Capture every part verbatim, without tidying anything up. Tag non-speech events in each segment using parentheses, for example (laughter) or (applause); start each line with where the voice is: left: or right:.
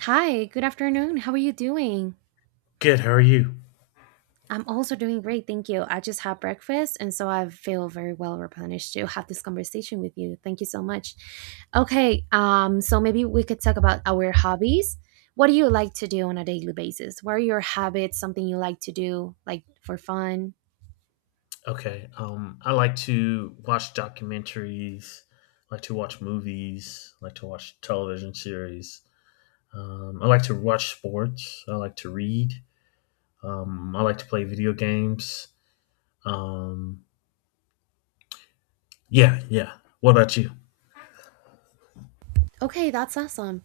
right: Hi, good afternoon. How are you doing?
left: Good. How are you?
right: I'm also doing great, thank you. I just had breakfast and so I feel very well replenished to have this conversation with you. Thank you so much. Okay, um so maybe we could talk about our hobbies. What do you like to do on a daily basis? What are your habits, something you like to do like for fun?
left: Okay. Um, I like to watch documentaries. I Like to watch movies. I Like to watch television series. Um, I like to watch sports. I like to read. Um, I like to play video games. Um, yeah, yeah. What about you?
right: Okay, that's awesome.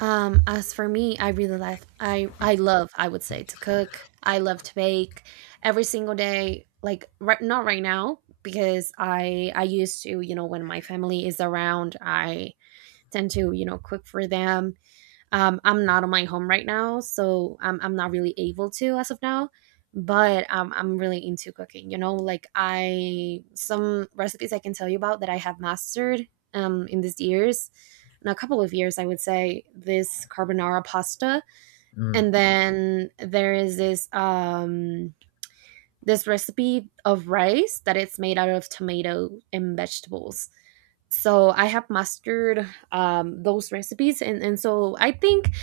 right: Um, as for me, I really like I I love, I would say, to cook. I love to bake every single day. Like right not right now because I I used to, you know, when my family is around, I tend to, you know, cook for them um, I'm not on my home right now, so I'm I'm not really able to as of now. But um, I'm really into cooking. You know, like I some recipes I can tell you about that I have mastered um, in these years, in a couple of years, I would say this carbonara pasta, and
left: Mm.
right: then there is this um, this recipe of rice that it's made out of tomato and vegetables, so I have mastered um, those recipes, and, and so I think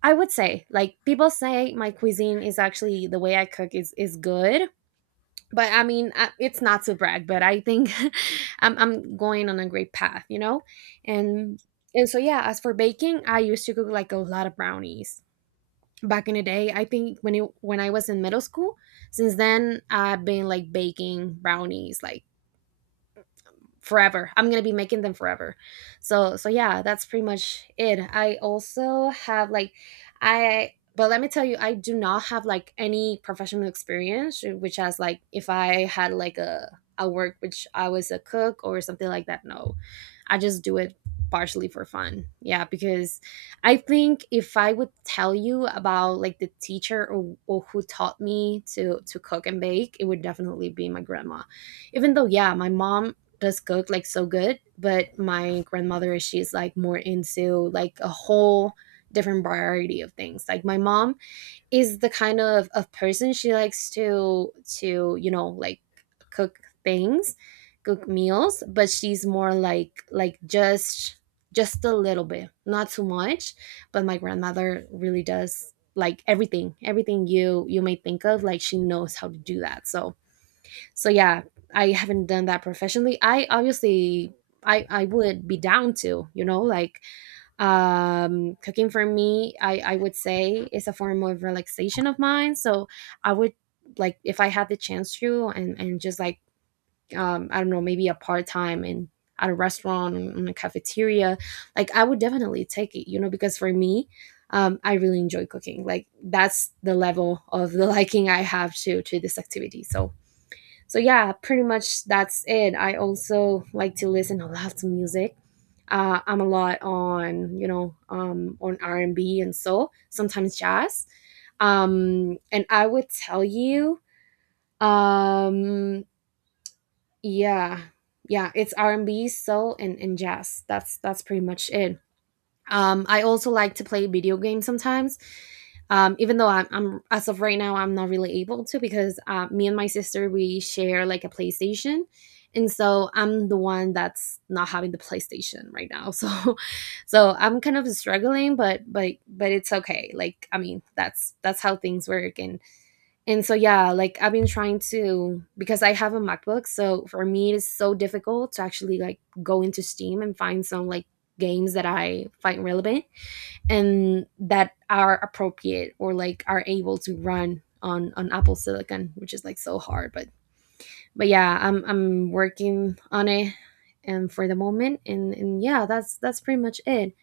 right: I would say, like people say, my cuisine is actually the way I cook is is good. But I mean, I, it's not to brag, but I think (laughs) I'm I'm going on a great path, you know, and and so yeah. As for baking, I used to cook like a lot of brownies back in the day. I think when it, when I was in middle school. Since then, I've been like baking brownies like forever. I'm gonna be making them forever. So so yeah, that's pretty much it. I also have like I but let me tell you, I do not have like any professional experience, eh, which has like if I had like a a work which I was a cook or something like that. No, I just do it partially for fun. Yeah, because I think if I would tell you about like the teacher or, or who taught me to to cook and bake, it would definitely be my grandma even though yeah my mom does cook like so good, but my grandmother she's like more into like a whole different variety of things. Like my mom is the kind of, of person she likes to to, you know, like cook things, cook meals, but she's more like like just just a little bit, not too much. But my grandmother really does like everything, everything you you may think of, like she knows how to do that. So so yeah, I haven't done that professionally. I obviously i i would be down to, you know, like um cooking for me i i would say is a form of relaxation of mine. So I would like if I had the chance to and and just like um I don't know, maybe a part-time in at a restaurant or in a cafeteria, like I would definitely take it, you know, because for me um I really enjoy cooking. Like that's the level of the (laughs) liking I have to to this activity. So so yeah, pretty much that's it. I also like to listen a lot to music. uh, I'm a lot on, you know, um, on R&B and B and soul, sometimes jazz, um, and I would tell you um, yeah, yeah, it's R&B, soul, and, and jazz. that's that's pretty much it. um, I also like to play video games sometimes. Um, even though I'm, I'm as of right now, I'm not really able to because uh, me and my sister we share like a PlayStation, and so I'm the one that's not having the PlayStation right now. (laughs) So, so I'm kind of struggling, but but but it's okay. Like I mean, that's that's how things work, and and so yeah, like I've been trying to because I have a MacBook, so for me it is so difficult to actually like go into Steam and find some like games that I find relevant and that are appropriate or like are able to run on on Apple Silicon, which is like so hard. But but yeah, I'm I'm working on it and for the moment and and yeah, that's that's pretty much it.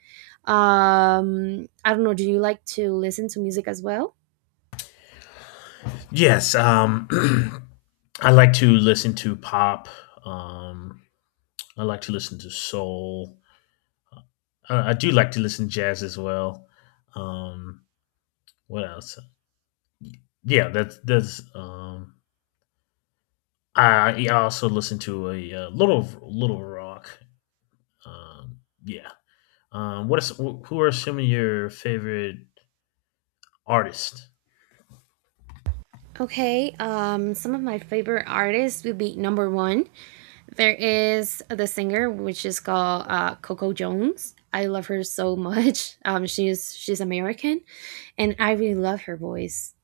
right: Um I don't know, do you like to listen to music as well?
left: Yes. Um, (clears throat) I like to listen to pop. Um, I like to listen to soul. I, I do like to listen to jazz as well. Um, what else? Yeah, that's that's. Um, I, I also listen to a, uh little little rock. Um, yeah. Um, what is wh- who are some of your favorite artists?
right: Okay, um, some of my favorite artists would be number one. There is the singer, which is called uh, Coco Jones. I love her so much. (laughs) Um, she's she's American, and I really love her voice.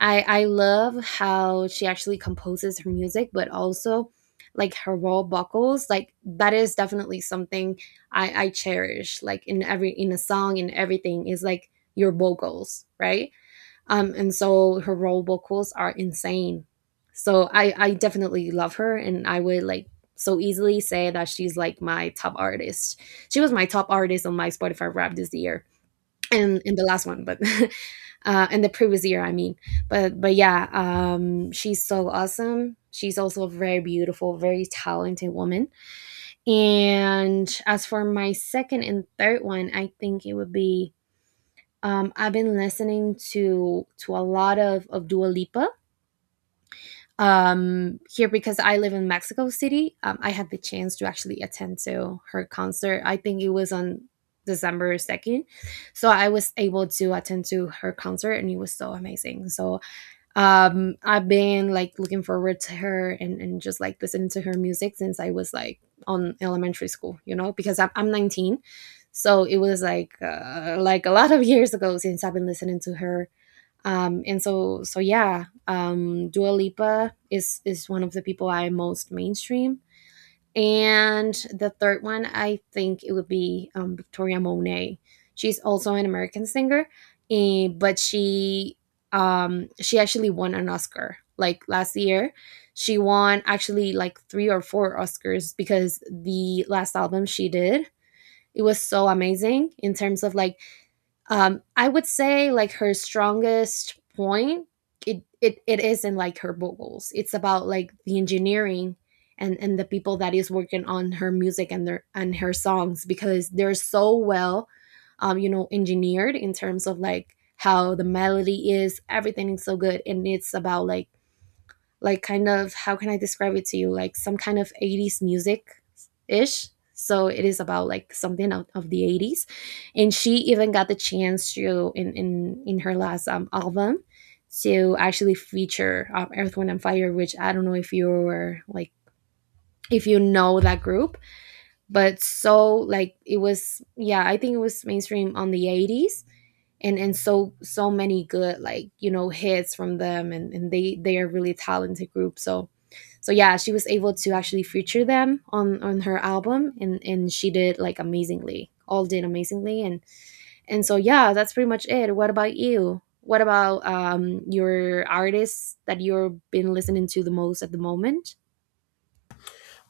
right: I I love how she actually composes her music, but also like her raw vocals. Like that is definitely something I I cherish. Like in every in a song in everything is like your vocals, right? Um, and so her role vocals are insane. So I, I definitely love her and I would like so easily say that she's like my top artist. She was my top artist on my Spotify Wrapped this year and in the last one, but (laughs) uh, in the previous year, I mean, but but yeah, um, she's so awesome. She's also a very beautiful, very talented woman. And as for my second and third one, I think it would be um, I've been listening to to a lot of of Dua Lipa um, here because I live in Mexico City. Um, I had the chance to actually attend to her concert. I think it was on December second, so I was able to attend to her concert, and it was so amazing. So um I've been like looking forward to her, and, and just like listening to her music since I was like on elementary school, you know, because i'm, I'm nineteen, so it was like uh, like a lot of years ago since I've been listening to her um and so so yeah, um Dua Lipa is is one of the people I most mainstream. And the third one, I think it would be um, Victoria Monet. She's also an American singer, eh, but she um, she actually won an Oscar like last year. She won actually like three or four Oscars because the last album she did, it was so amazing in terms of like um, I would say like her strongest point, it, it it is in like her vocals. It's about like the engineering and and the people that is working on her music and their and her songs because they're so well um you know engineered in terms of like how the melody is, everything is so good. And it's about like like kind of how can I describe it to you? Like some kind of eighties music ish. So it is about like something out of the eighties. And she even got the chance to in in, in her last um, album to actually feature um, Earth, Wind and Fire, which I don't know if you're like if you know that group, but so like it was yeah, I think it was mainstream on the eighties and and so so many good like you know hits from them, and, and they they are really talented group. So so yeah, she was able to actually feature them on on her album and and she did like amazingly, all did amazingly. and and so yeah, that's pretty much it. What about you? What about um your artists that you've been listening to the most at the moment?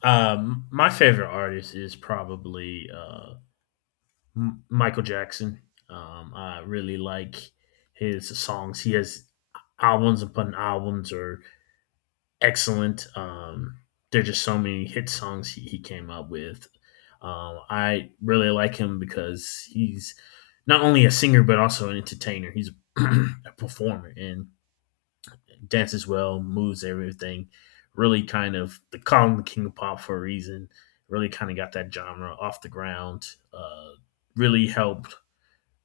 left: Um, my favorite artist is probably uh, M- Michael Jackson. Um, I really like his songs. He has albums upon albums, or excellent. Um, there are just so many hit songs he, he came up with. Um, I really like him because he's not only a singer but also an entertainer. He's (clears throat) a performer and dances well, moves everything. Really kind of they call him the king of pop for a reason. Really kind of got that genre off the ground. Uh, really helped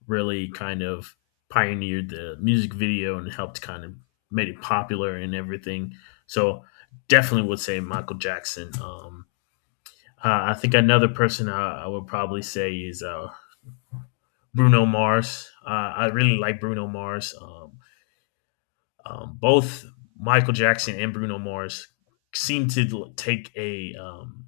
left: really kind of pioneered the music video and helped kind of made it popular and everything. So definitely would say Michael Jackson. Um, uh, I think another person I, I would probably say is uh, Bruno Mars. Uh, I really like Bruno Mars. Um, um, both Michael Jackson and Bruno Mars seem to take a um,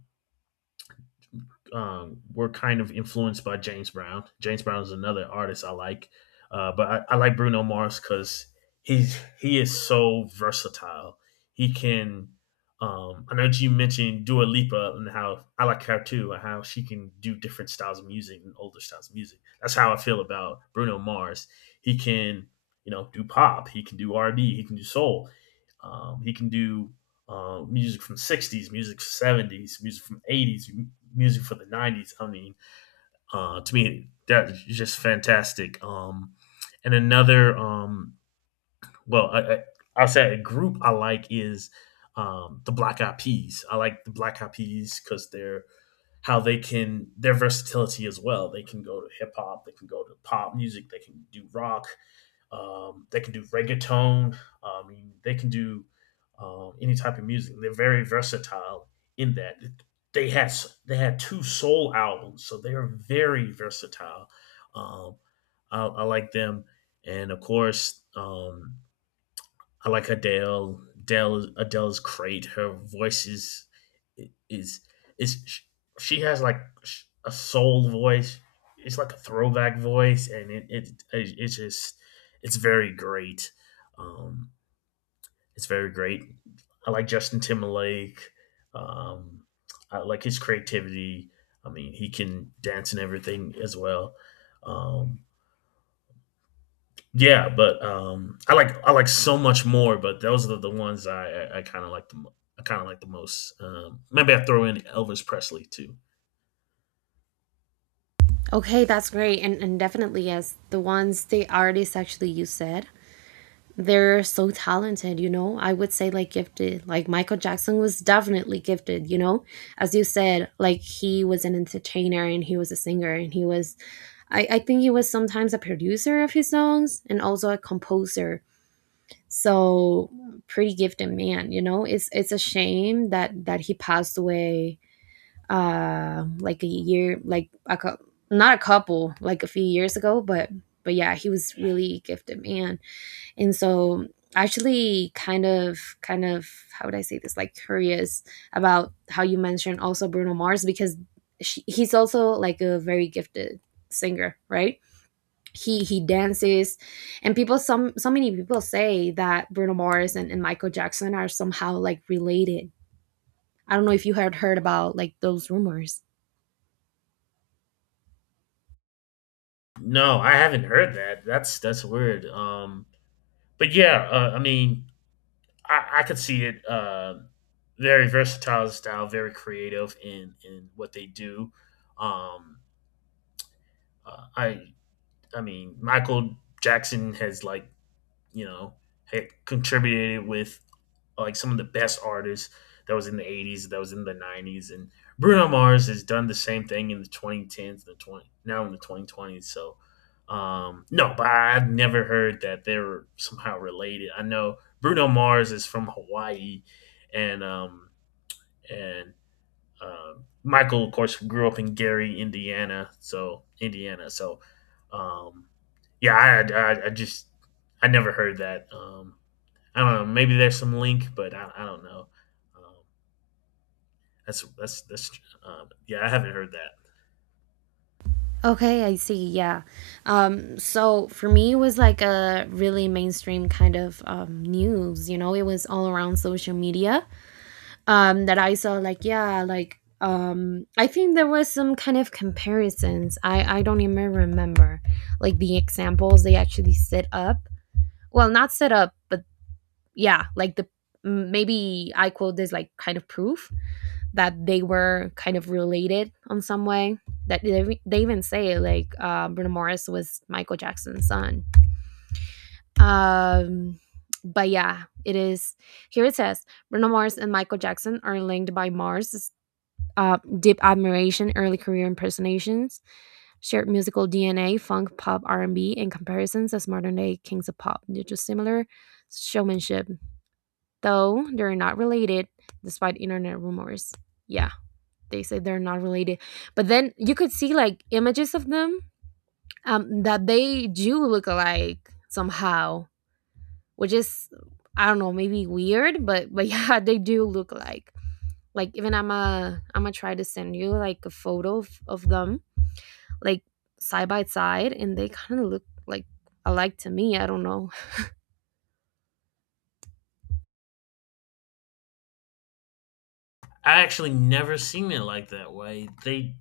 left: um, were kind of influenced by James Brown. James Brown is another artist I like, uh, but I, I like Bruno Mars because he's he is so versatile. He can. Um, I know you mentioned Dua Lipa and how I like her too, and how she can do different styles of music and older styles of music. That's how I feel about Bruno Mars. He can, you know, do pop. He can do R and B. He can do soul. Um, he can do uh, music from sixties, music from seventies, music from eighties, music for the nineties. I mean, uh, to me, that's just fantastic. Um, and another, um, well, I, I, I'll say a group I like is um, the Black Eyed Peas. I like the Black Eyed Peas because they're how they can their versatility as well. They can go to hip hop, they can go to pop music, they can do rock, um, they can do reggaeton. I mean, they can do uh, any type of music. They're very versatile in that. They had they had two soul albums, so they are very versatile. Um, I, I like them, and of course, um, I like Adele. Adele Adele's great. Her voice is is is She has like a soul voice. It's like a throwback voice, and it it, it it's just it's very great. Um, it's very great. I like Justin Timberlake. Um, I like his creativity. I mean, he can dance and everything as well. Um, yeah, but um, I like I like so much more, but those are the ones I I, I kind of like the mo- I kind of like the most. Um, maybe I throw in Elvis Presley too.
right: Okay, that's great. and and definitely yes, the ones the artists actually you said, they're so talented, you know. I would say like gifted. Like Michael Jackson was definitely gifted, you know. As you said, like he was an entertainer and he was a singer and he was I, I think he was sometimes a producer of his songs and also a composer. So pretty gifted man, you know. It's it's a shame that that he passed away uh like a year like a cou- not a couple like a few years ago, but but yeah, he was really gifted man. And so actually kind of kind of how would I say this, like curious about how you mentioned also Bruno Mars because she, he's also like a very gifted singer, right? He he dances and people some so many people say that Bruno Mars and, and Michael Jackson are somehow like related. I don't know if you had heard about like those rumors.
left: No, I haven't heard that. That's that's weird. Um, but yeah, uh, I mean, I, I could see it. Uh, very versatile style, very creative in in what they do. Um, uh, I I mean, Michael Jackson has like you know, had contributed with like some of the best artists that was in the eighties, that was in the nineties. And Bruno Mars has done the same thing in the twenty tens, the twenty now in the twenty twenties. So, um, no, but I've never heard that they were somehow related. I know Bruno Mars is from Hawaii, and um, and um, Michael, of course, grew up in Gary, Indiana, so Indiana. So, um, yeah, I, I, I just I never heard that. Um, I don't know. Maybe there's some link, but I, I don't know. Um, that's that's that's um, yeah. I haven't heard that.
right: Okay, I see. Yeah. Um, so for me, it was like a really mainstream kind of um, news. You know, it was all around social media um, that I saw. Like, yeah, like um, I think there was some kind of comparisons. I I don't even remember like the examples they actually set up. Well, not set up, but yeah, like the maybe I quote this like kind of proof that they were kind of related on some way. That they, they even say like uh, Bruno Mars was Michael Jackson's son. Um, but yeah, it is. Here it says Bruno Mars and Michael Jackson are linked by Mars' uh, deep admiration, early career impersonations, shared musical D N A, funk, pop, R and B, and B, and comparisons as modern-day kings of pop due to similar showmanship, though they're not related, despite internet rumors. Yeah, they say they're not related, but then you could see like images of them, um, that they do look alike somehow, which is, I don't know, maybe weird, but but (laughs) yeah, they do look alike. Like, even i'm a i'm gonna try to send you like a photo of, of them, like side by side, and they kind of look like alike to me, I don't know.
left: I actually never seen it like that way. They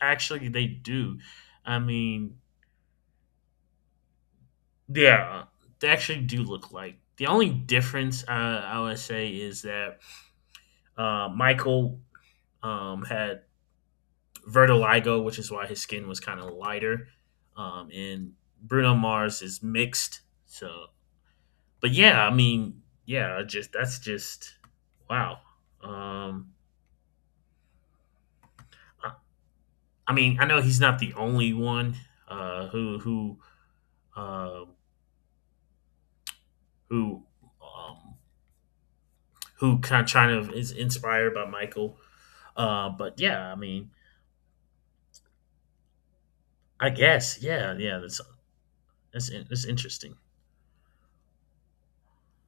left: actually they do. I mean, yeah, they actually do look like. The only difference uh, I would say is that uh, Michael um, had vertiligo, which is why his skin was kind of lighter. Um, and Bruno Mars is mixed. So, but yeah, I mean, yeah, just that's just wow. Um, I, I mean, I know he's not the only one uh, who who uh, who um, who kind of trying to is inspired by Michael. Uh, but yeah, I mean, I guess yeah, yeah, that's that's in- that's interesting.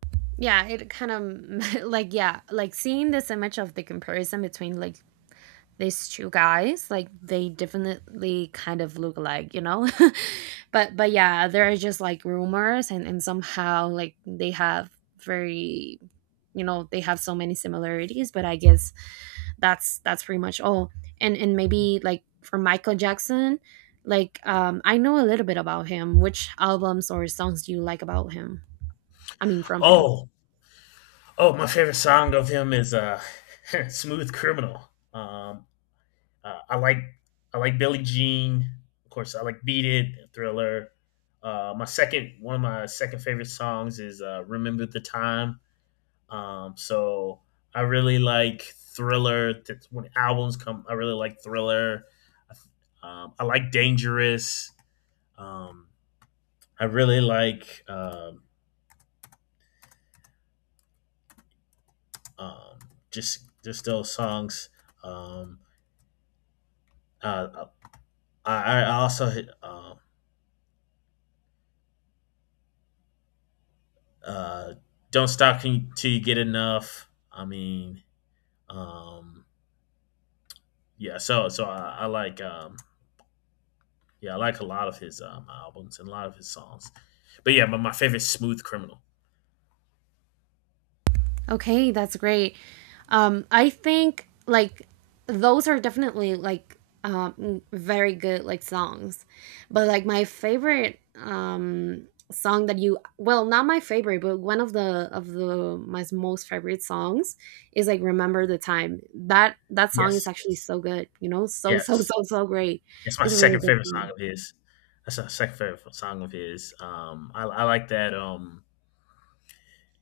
right: (laughs) Yeah, it kind of (laughs) like yeah, like seeing this image of the comparison between like these two guys, like they definitely kind of look alike, you know. (laughs) but but yeah, there are just like rumors, and and somehow like they have very, you know, they have so many similarities, but I guess that's that's pretty much all. And and maybe like for Michael Jackson, like um I know a little bit about him. Which albums or songs do you like about him? I mean from him.
left: Oh, oh, my favorite song of him is uh, (laughs) "Smooth Criminal." Um, uh, I like I like Billie Jean, of course. I like "Beat It," Thriller. Uh, my second one of my second favorite songs is uh, "Remember the Time." Um, so I really like Thriller. That's when albums come, I really like Thriller. Um, I like Dangerous. Um, I really like um, um, just just those songs. Um, uh, I, I also um uh, don't stop until you get enough. I mean, um, yeah. So so I, I like um, yeah I like a lot of his um, albums and a lot of his songs. But yeah, my, my favorite is Smooth Criminal.
right: Okay, that's great. um I think like those are definitely like um very good like songs. But like my favorite um song that you, well, not my favorite, but one of the of the my most favorite songs is like Remember the Time. That that song is
left: Yes,
right: actually so good, you know, so so
left: yes.
right: so so great.
left: It's my
right: It's a really
left: second
right: good
left: favorite
right: song.
left: song of his. That's my second favorite song of his. Um, I, I like that. Um,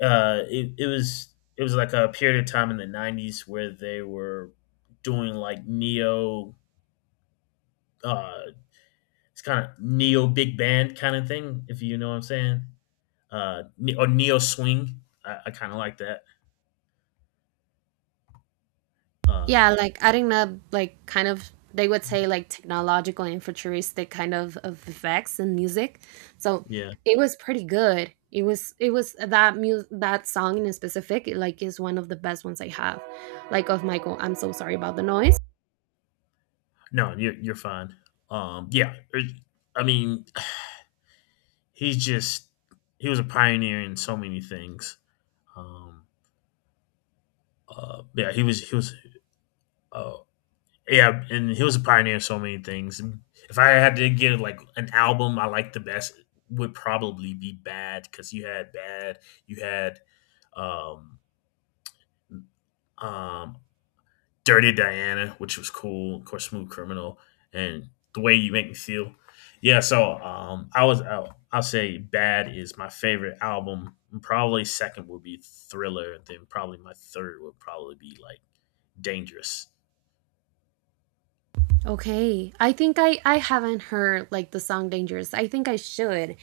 left: uh, it, it was it was like a period of time in the nineties where they were doing like neo. Uh, it's kind of neo big band kind of thing, if you know what I'm saying. Uh, or neo swing. I, I kind of like that. Um,
right: Yeah, like adding up, like kind of, they would say like technological and futuristic kind of, of effects and music. So
left: yeah.
right: it was pretty good. It was it was that mu- that song in specific. It, like, is one of the best ones I have, like of Michael. I'm so sorry about the noise.
left: No, you're you're fine. Um, yeah. Er, I mean, (sighs) he's just he was a pioneer in so many things. Um, uh, yeah, he was he was. Uh, yeah, and he was a pioneer in so many things. If I had to give like an album I like the best, it would probably be Bad because you had Bad, you had um, um, Dirty Diana, which was cool. Of course, Smooth Criminal, and the way you make me feel. Yeah, so um, I was I'll, I'll say Bad is my favorite album. Probably second would be Thriller. Then probably my third would probably be like Dangerous.
right: Okay, I think I I haven't heard like the song Dangerous. I think I should.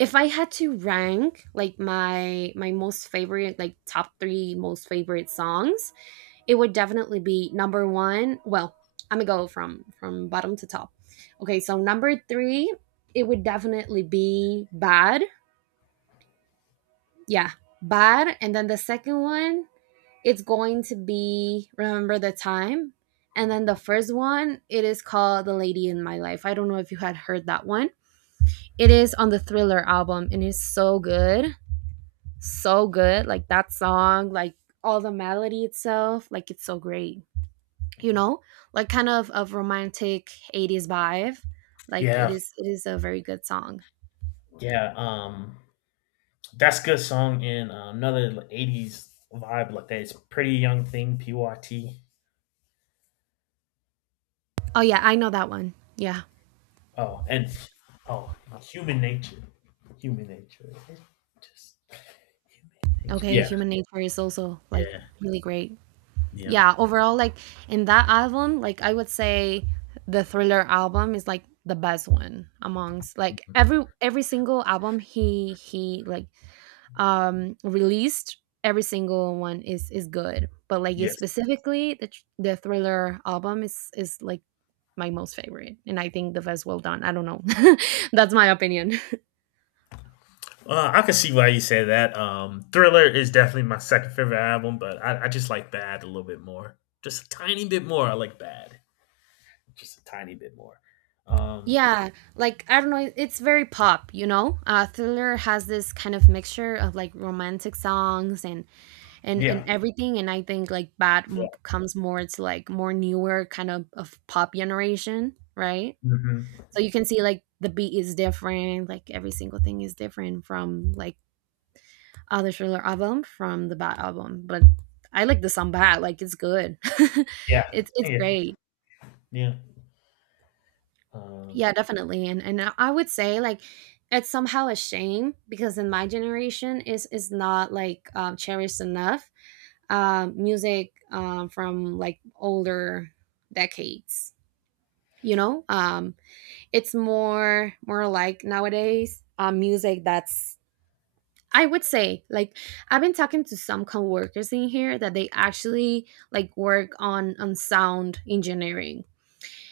right: If I had to rank like my my most favorite like top three most favorite songs, it would definitely be number one. Well, I'm gonna go from from bottom to top. Okay, so number three, it would definitely be Bad. Yeah, Bad. And then the second one, it's going to be Remember the Time. And then the first one, it is called The Lady in My Life. I don't know if you had heard that one. It is on the Thriller album and it's so good. So good. Like that song, like all the melody itself, like it's so great, you know, like kind of of romantic eighties vibe. Like it
left: Yeah,
right: is it is a very good song.
left: yeah. Um, that's a good song and uh, another eighties vibe like that. It's Pretty Young Thing, P Y T.
right: Oh, yeah, I know that one, yeah.
left: Oh, and oh, Human Nature, Human Nature. Just human nature.
right: Okay,
left: Yeah,
right: Human Nature is also like
left: yeah,
right: really great.
left: yeah.
right: Yeah, overall, like in that album, like I would say the Thriller album is like the best one amongst like
left: Mhm.
right: every every single album he he like um released. Every single one is is good, but like yeah,
left: Yes.
right: specifically the, tr- the Thriller album is is like my most favorite and I think the best well done, I don't know. (laughs) That's my opinion.
left: Uh, I can see why you say that. Um, Thriller is definitely my second favorite album, but I, I just like Bad a little bit more. Just a tiny bit more. I like Bad. Just a tiny bit more. Um,
right: Yeah, like I don't know, it- it's very pop, you know. uh Thriller has this kind of mixture of like romantic songs and and and
left: yeah,
right: everything. And I think like bad
left: yeah.
right: m- comes more to like more newer kind of of pop generation, right?
left: Hmm.
right: So you can see like the beat is different, like every single thing is different from like other Thriller album from the Bad album. But I like the song Bad, like it's good. (laughs)
left: Yeah,
right: it's it's
left: yeah,
right: great.
left: yeah. Um,
right: Yeah, definitely. And and I I would say like it's somehow a shame because in my generation is is not like um, cherished enough um, music um, from like older decades. You know, um, it's more more like nowadays um, music that's, I would say like, I've been talking to some coworkers in here that they actually like work on on sound engineering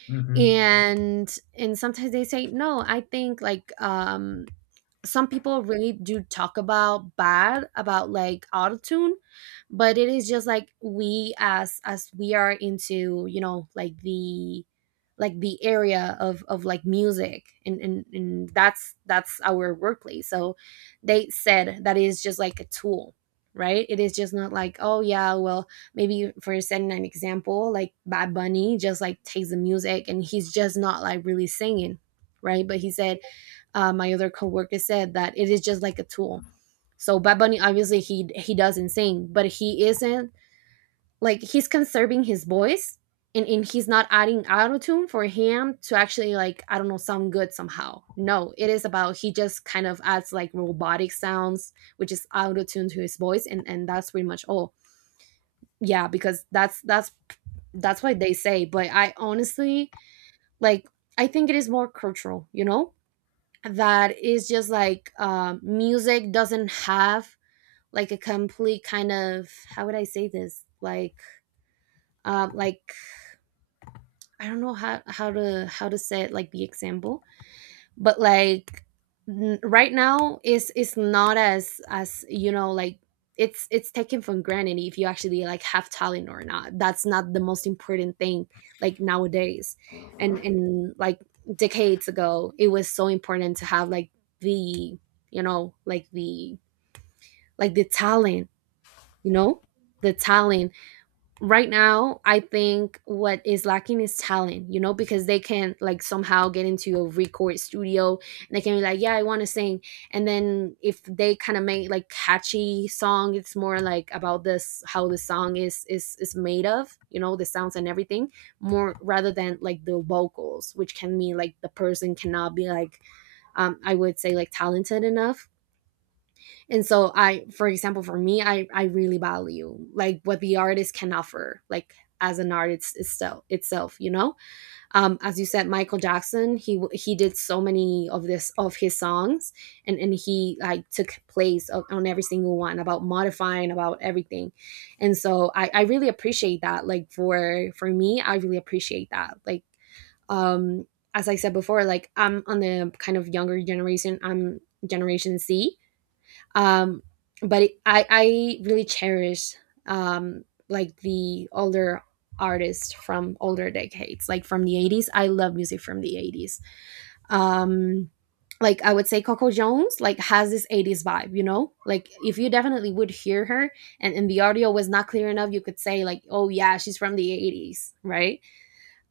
left: hmm
right: and and sometimes they say no, I think like um some people really do talk about bad about like autotune. But it is just like we as as we are into, you know, like the like the area of of like music and and, and that's that's our workplace. So they said that is just like a tool, right? It is just not like, oh yeah, well, maybe for setting an example like Bad Bunny just like takes the music and he's just not like really singing, right? But he said uh, my other coworker said that it is just like a tool. So Bad Bunny, obviously, he he doesn't sing, but he isn't, like, he's conserving his voice, and and he's not adding auto tune for him to actually, like, I don't know, sound good somehow. No, it is about he just kind of adds like robotic sounds, which is auto tune to his voice, and and that's pretty much all. Yeah, because that's that's that's what they say. But I honestly, like, I think it is more cultural, you know, that is just like um, music doesn't have like a complete kind of, how would I say this, like um, like I don't know how how to how to say it, like the example. But like n- right now is, it's not as as you know like it's it's taken for granted if you actually like have talent or not, that's not the most important thing, like nowadays. And and like decades ago it was so important to have like the, you know, like the like the talent, you know, the talent. Right now I think what is lacking is talent, you know, because they can, like, somehow get into a record studio and they can be like, yeah, I want to sing. And then if they kind of make like catchy song, it's more like about this, how the song is is is made of, you know, the sounds and everything, more rather than like the vocals, which can mean like the person cannot be like um I would say like talented enough. And so I, for example, for me, i i really value like what the artist can offer, like as an artist itself itself, you know. Um as you said, Michael Jackson, he w- he did so many of this of his songs, and and he like took place of, on every single one about modifying, about everything. And so i i really appreciate that, like for for me, I really appreciate that, like um as I said before, like I'm on the kind of younger generation. I'm generation c, um but it, i i really cherish um like the older artists from older decades, like from the eighties. I love music from the eighties, um like I would say Coco Jones like has this eighties vibe, you know, like if you definitely would hear her and, and the audio was not clear enough, you could say like, oh yeah, she's from the eighties, right?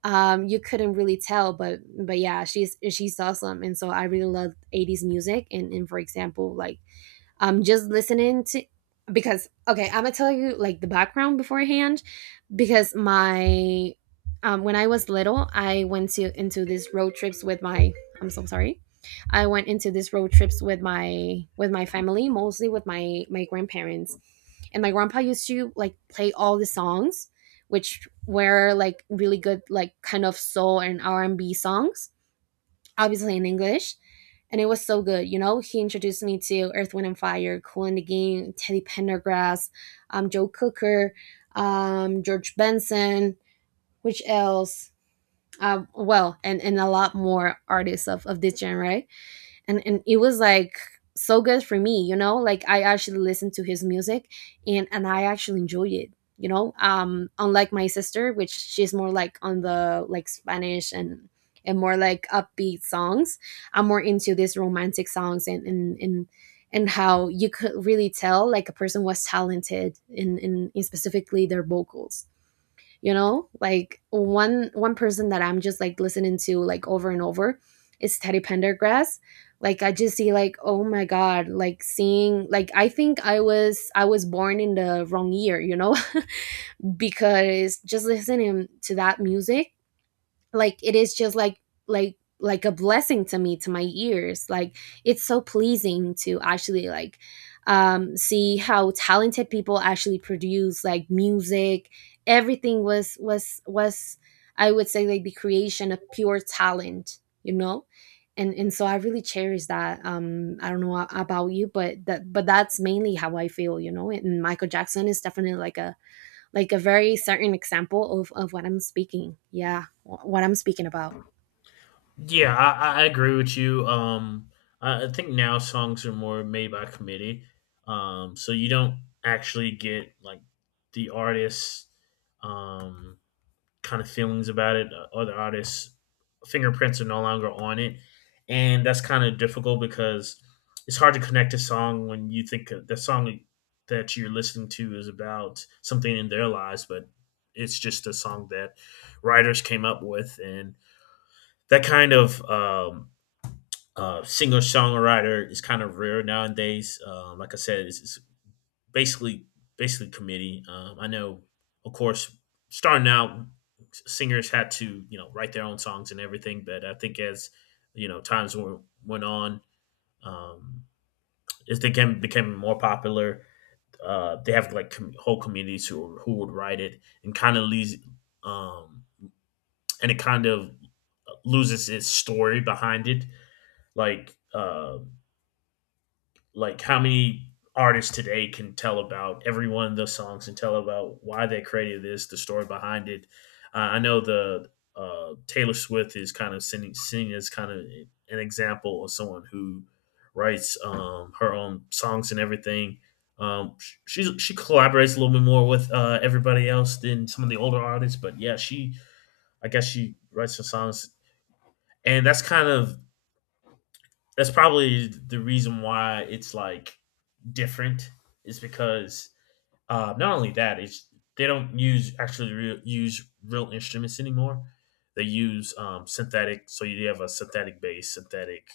right: um You couldn't really tell, but but yeah, she's she's awesome. And so I really love eighties music. And and for example, like um just listening to, because, okay, I'm gonna tell you like the background beforehand, because my, um when I was little I went to into these road trips with my, I'm so sorry, I went into these road trips with my with my family, mostly with my my grandparents. And my grandpa used to like play all the songs which were like really good, like kind of soul and R and B songs, obviously in English. And it was so good, you know. He introduced me to Earth, Wind, and Fire, Cool and the Game, Teddy Pendergrass, um, Joe Cooker, um, George Benson, which else? Um, well, and, and a lot more artists of, of this genre and and it was like so good for me, you know, like I actually listened to his music and and I actually enjoyed it you know um Unlike my sister, which she's more like on the like Spanish and and more like upbeat songs. I'm more into these romantic songs and and and and how you could really tell like a person was talented in in, in specifically their vocals, you know, like one one person that I'm just like listening to like over and over is Teddy Pendergrass. Like I just see like, oh my god, like seeing like I think i was i was born in the wrong year, you know. (laughs) Because just listening to that music, like it is just like like like a blessing to me, to my ears. Like it's so pleasing to actually like um see how talented people actually produce like music. Everything was was was I would say, like the creation of pure talent, you know. And and so I really cherish that um I don't know a- about you, but that but that's mainly how I feel, you know. And Michael Jackson is definitely like a like a very certain example of, of what I'm speaking. Yeah, wh- what I'm speaking about.
left: Yeah, I, I I agree with you. Um, I, I think now songs are more made by committee. Um, so you don't actually get like the artists. Um, kind of feelings about it. Uh, Other artists' fingerprints are no longer on it, and that's kind of difficult because it's hard to connect a song when you think of- the song that you're listening to is about something in their lives, but it's just a song that writers came up with, and that kind of um, uh, singer songwriter is kind of rare nowadays. Um, like I said, it's, it's basically basically committee. Um, I know, of course, starting out, singers had to you know write their own songs and everything, but I think as you know times went went on, um, as they became became more popular, uh, they have like com- whole communities who who would write it and kind of leaves, um, and it kind of loses its story behind it, like. Uh, Like how many artists today can tell about every one of those songs and tell about why they created this, the story behind it. Uh, I know the uh, Taylor Swift is kind of sending, seen as kind of an example of someone who writes um, her own songs and everything. Um, she she collaborates a little bit more with uh, everybody else than some of the older artists, but yeah, she I guess she writes her songs, and that's kind of that's probably the reason why it's like different is because uh, not only that it's they don't use actually real, use real instruments anymore. They use um, synthetic, so you have a synthetic bass, synthetic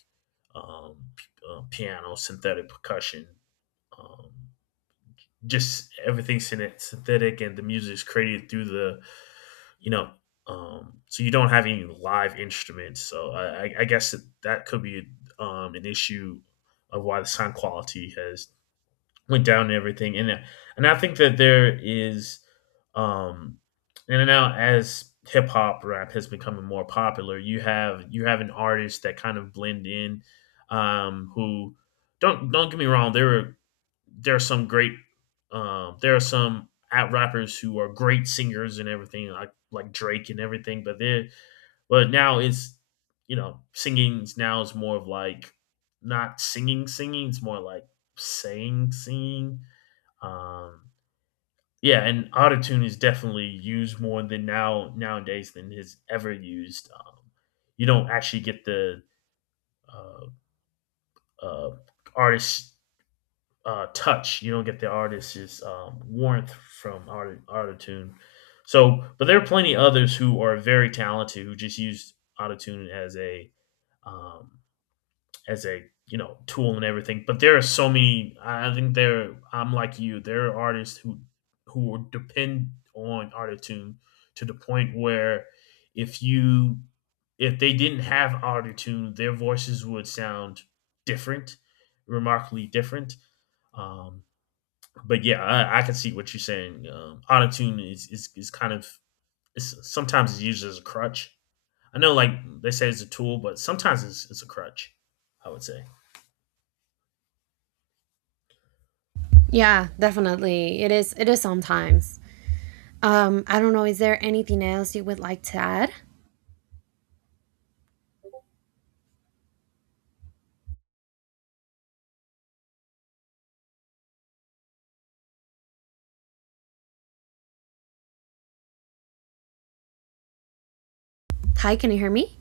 left: um, p- uh, piano, synthetic percussion, um, just everything synthetic, and the music is created through the, you know, um, so you don't have any live instruments. So I, I- guess that, that could be um, an issue of why the sound quality has went down and everything. And and I think that there is, um, and now as hip hop rap has become more popular, you have you have an artist that kind of blend in, um, who don't don't get me wrong, there are there are some great, um, there are some at rappers who are great singers and everything like like Drake and everything, but they but now it's you know singing now is more of like not singing singing it's more like saying singing. um, yeah, and autotune is definitely used more than now nowadays than is ever used. Um, you don't actually get the uh, uh, artist's uh, touch. You don't get the artist's um, warmth from art- autotune. So, but there are plenty others who are very talented who just use autotune as a, um, as a, you know tool and everything, but there are so many. I think there I'm like you, there are artists who who depend on autotune to the point where if you if they didn't have autotune, their voices would sound different, remarkably different. um but yeah, i, I can see what you're saying. Um autotune is, is is kind of, it's, sometimes it's used as a crutch. I know, like, they say it's a tool but sometimes it's, it's a crutch, I would say.
right: Yeah, definitely. It is it is sometimes. Um, I don't know, is there anything else you would like to add? Hi, can you hear me?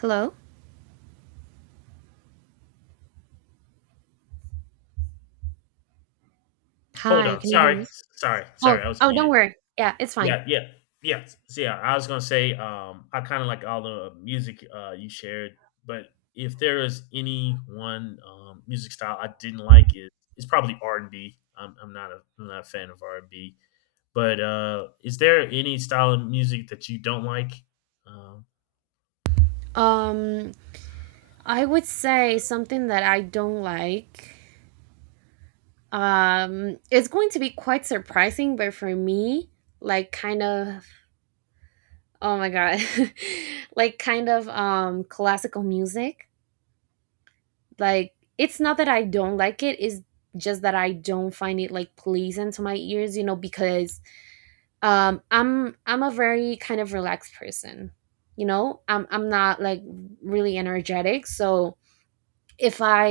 right: Hello?
left: Hold
right: Hi,
left: on.
right: can you hear
left: Sorry.
right: me?
left: Sorry.
right: Oh,
left: Sorry. I was
right: oh, don't
left: muted.
right: worry. Yeah, it's fine.
left: Yeah. Yeah. Yeah. So, yeah. I was going to say, um, I kind of like all the music uh, you shared, but if there is any one um, music style I didn't like, it, it's probably R and B. Am I'm not a, I'm not a fan of R and B, but uh, is there any style of music that you don't like? Um,
right: Um, I would say something that I don't like. Um, it's going to be quite surprising, but for me, like kind of, oh my god. (laughs) Like kind of um classical music, like it's not that I don't like it, it's just that I don't find it like pleasing to my ears, you know, because um i'm i'm a very kind of relaxed person, you know. I'm i'm not like really energetic. So if I,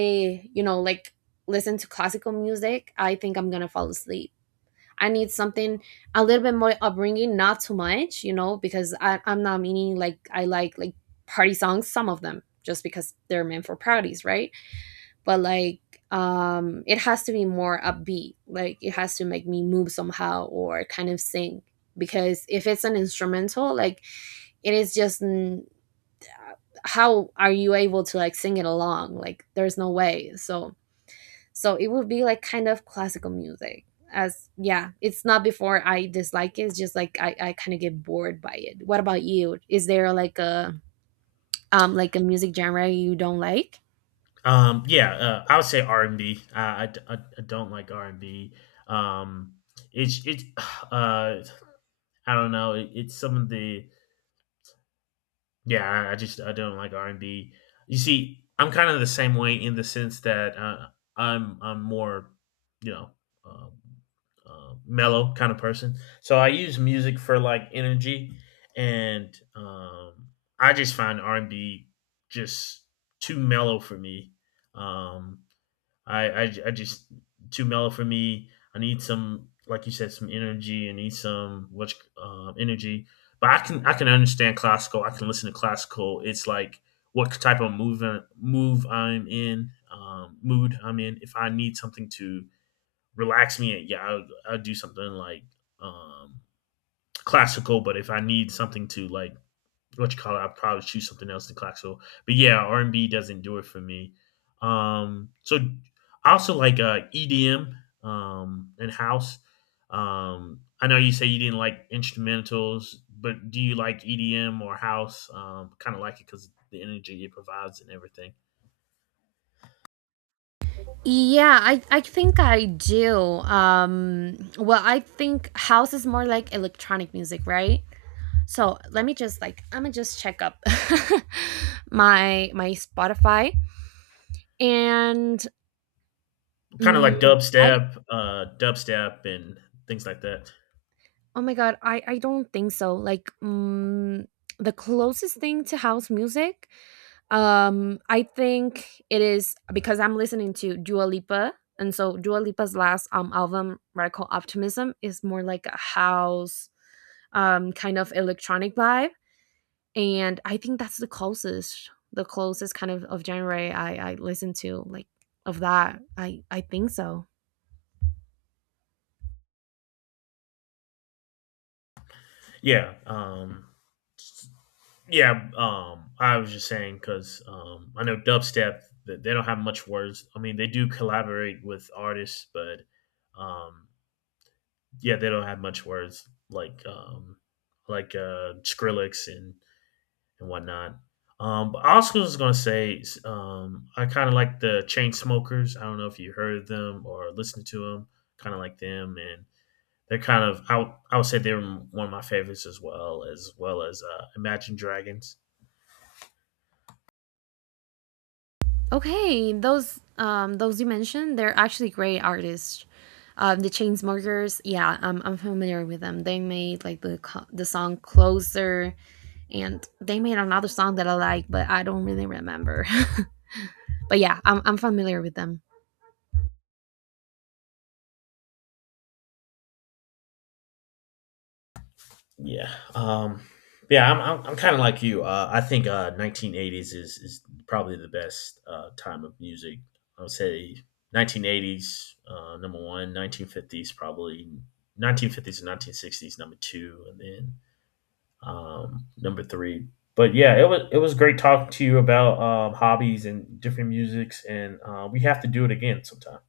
right: you know, like listen to classical music, I think I'm gonna fall asleep. I need something a little bit more upbringing, not too much, you know, because I, i'm not meaning like I like like party songs, some of them, just because they're meant for parties, right? But like um it has to be more upbeat. Like it has to make me move somehow or kind of sing. Because if it's an instrumental, like it is just n- uh, how are you able to like sing it along? Like there's no way. So so it would be like kind of classical music. As, yeah, it's not before I dislike it, it's just like i, I kind of get bored by it. What about you? Is there like a um like a music genre you don't like?
left: um, yeah, uh, I would say R and B. I, I d- I- I don't like R and B. Um, it's, it's, (sighs) uh, I don't know. It, it's some of the, yeah. I- just I don't like R and B. You see, I'm kind of the same way in the sense that uh, I'm I'm more, you know um, uh, mellow kind of person. So I use music for like energy, and um, I just find R and B just too mellow for me. Um, I I I just too mellow for me. I need some, like you said, some energy. I need some much um, energy. But I can I can understand classical. I can listen to classical. It's like what type of move uh, move I'm in, um, mood I'm in. If I need something to relax me, yeah, I'll, I'll do something like, um, classical. But if I need something to like what you call it, I'd probably choose something else than Claxo. But yeah, R and B doesn't do it for me. Um, so I also like uh, E D M, um, and house. Um, I know you say you didn't like instrumentals, but do you like E D M or house? Um, kind of like it because the energy it provides and everything.
right: Yeah, I I think I do. Um, well, I think house is more like electronic music, right? So, let me just like I'm going to just check up (laughs) my my Spotify and
left: Kind of like
right: mm I
left: dubstep, uh, dubstep, and things like that.
right: oh my god, I I don't think so. Like, mm, the closest thing to house music, um, I think it is because I'm listening to Dua Lipa, and so Dua Lipa's last um album, Radical Optimism, is more like a house um, kind of electronic vibe. And I think that's the closest, the closest kind of, of genre I, I listen to, like of that. I, I think so.
left: Yeah. Um, Yeah, um, I was just saying because um, I know dubstep that they don't have much words. I mean, they do collaborate with artists, but um, yeah, they don't have much words, like, um, like uh, Skrillex and and whatnot. Um, but I also was gonna say s- um, I kind of like the Chain Smokers. I don't know if you heard of them or listened to them. Kind of like them, and they're kind of, I would I would say they're one of my favorites, as well as well as uh, Imagine Dragons.
right: Okay, those um those you mentioned, they're actually great artists. Um, The Chainsmokers, yeah, I'm, I'm familiar with them. They made like the co- the song Closer, and they made another song that I like, but I don't really remember. (laughs) But yeah, I'm I'm familiar with them.
left: Yeah. Um, yeah, I'm, I'm, I'm kind of like you. Uh, I think uh, nineteen eighties is, is probably the best uh, time of music. I would say nineteen eighties, uh, number one, nineteen fifties, probably nineteen fifties and nineteen sixties, number two, and then um, number three. But yeah, it was it was great talking to you about um, hobbies and different musics, and uh, we have to do it again sometime.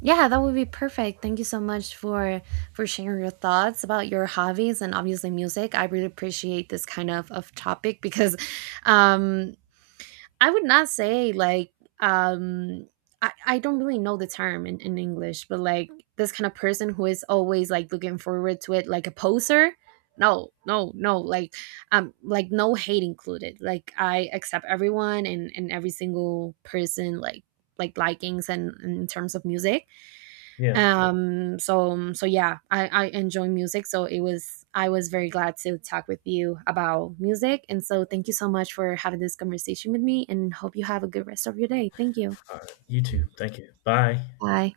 right: Yeah, that would be perfect. Thank you so much for for sharing your thoughts about your hobbies and obviously music. I really appreciate this kind of of topic because um I would not say like um I, I don't really know the term in, in English, but like this kind of person who is always like looking forward to it, like a poser. No, no, no, like um like no hate included. Like I accept everyone and, and every single person like like likings, and, and in terms of music
left: Yeah.
right: um so so yeah, i i enjoy music, so it was, I was very glad to talk with you about music. And so thank you so much for having this conversation with me, and hope you have a good rest of your day. Thank you.
left: All right. You too. Thank you. Bye.
right: Bye.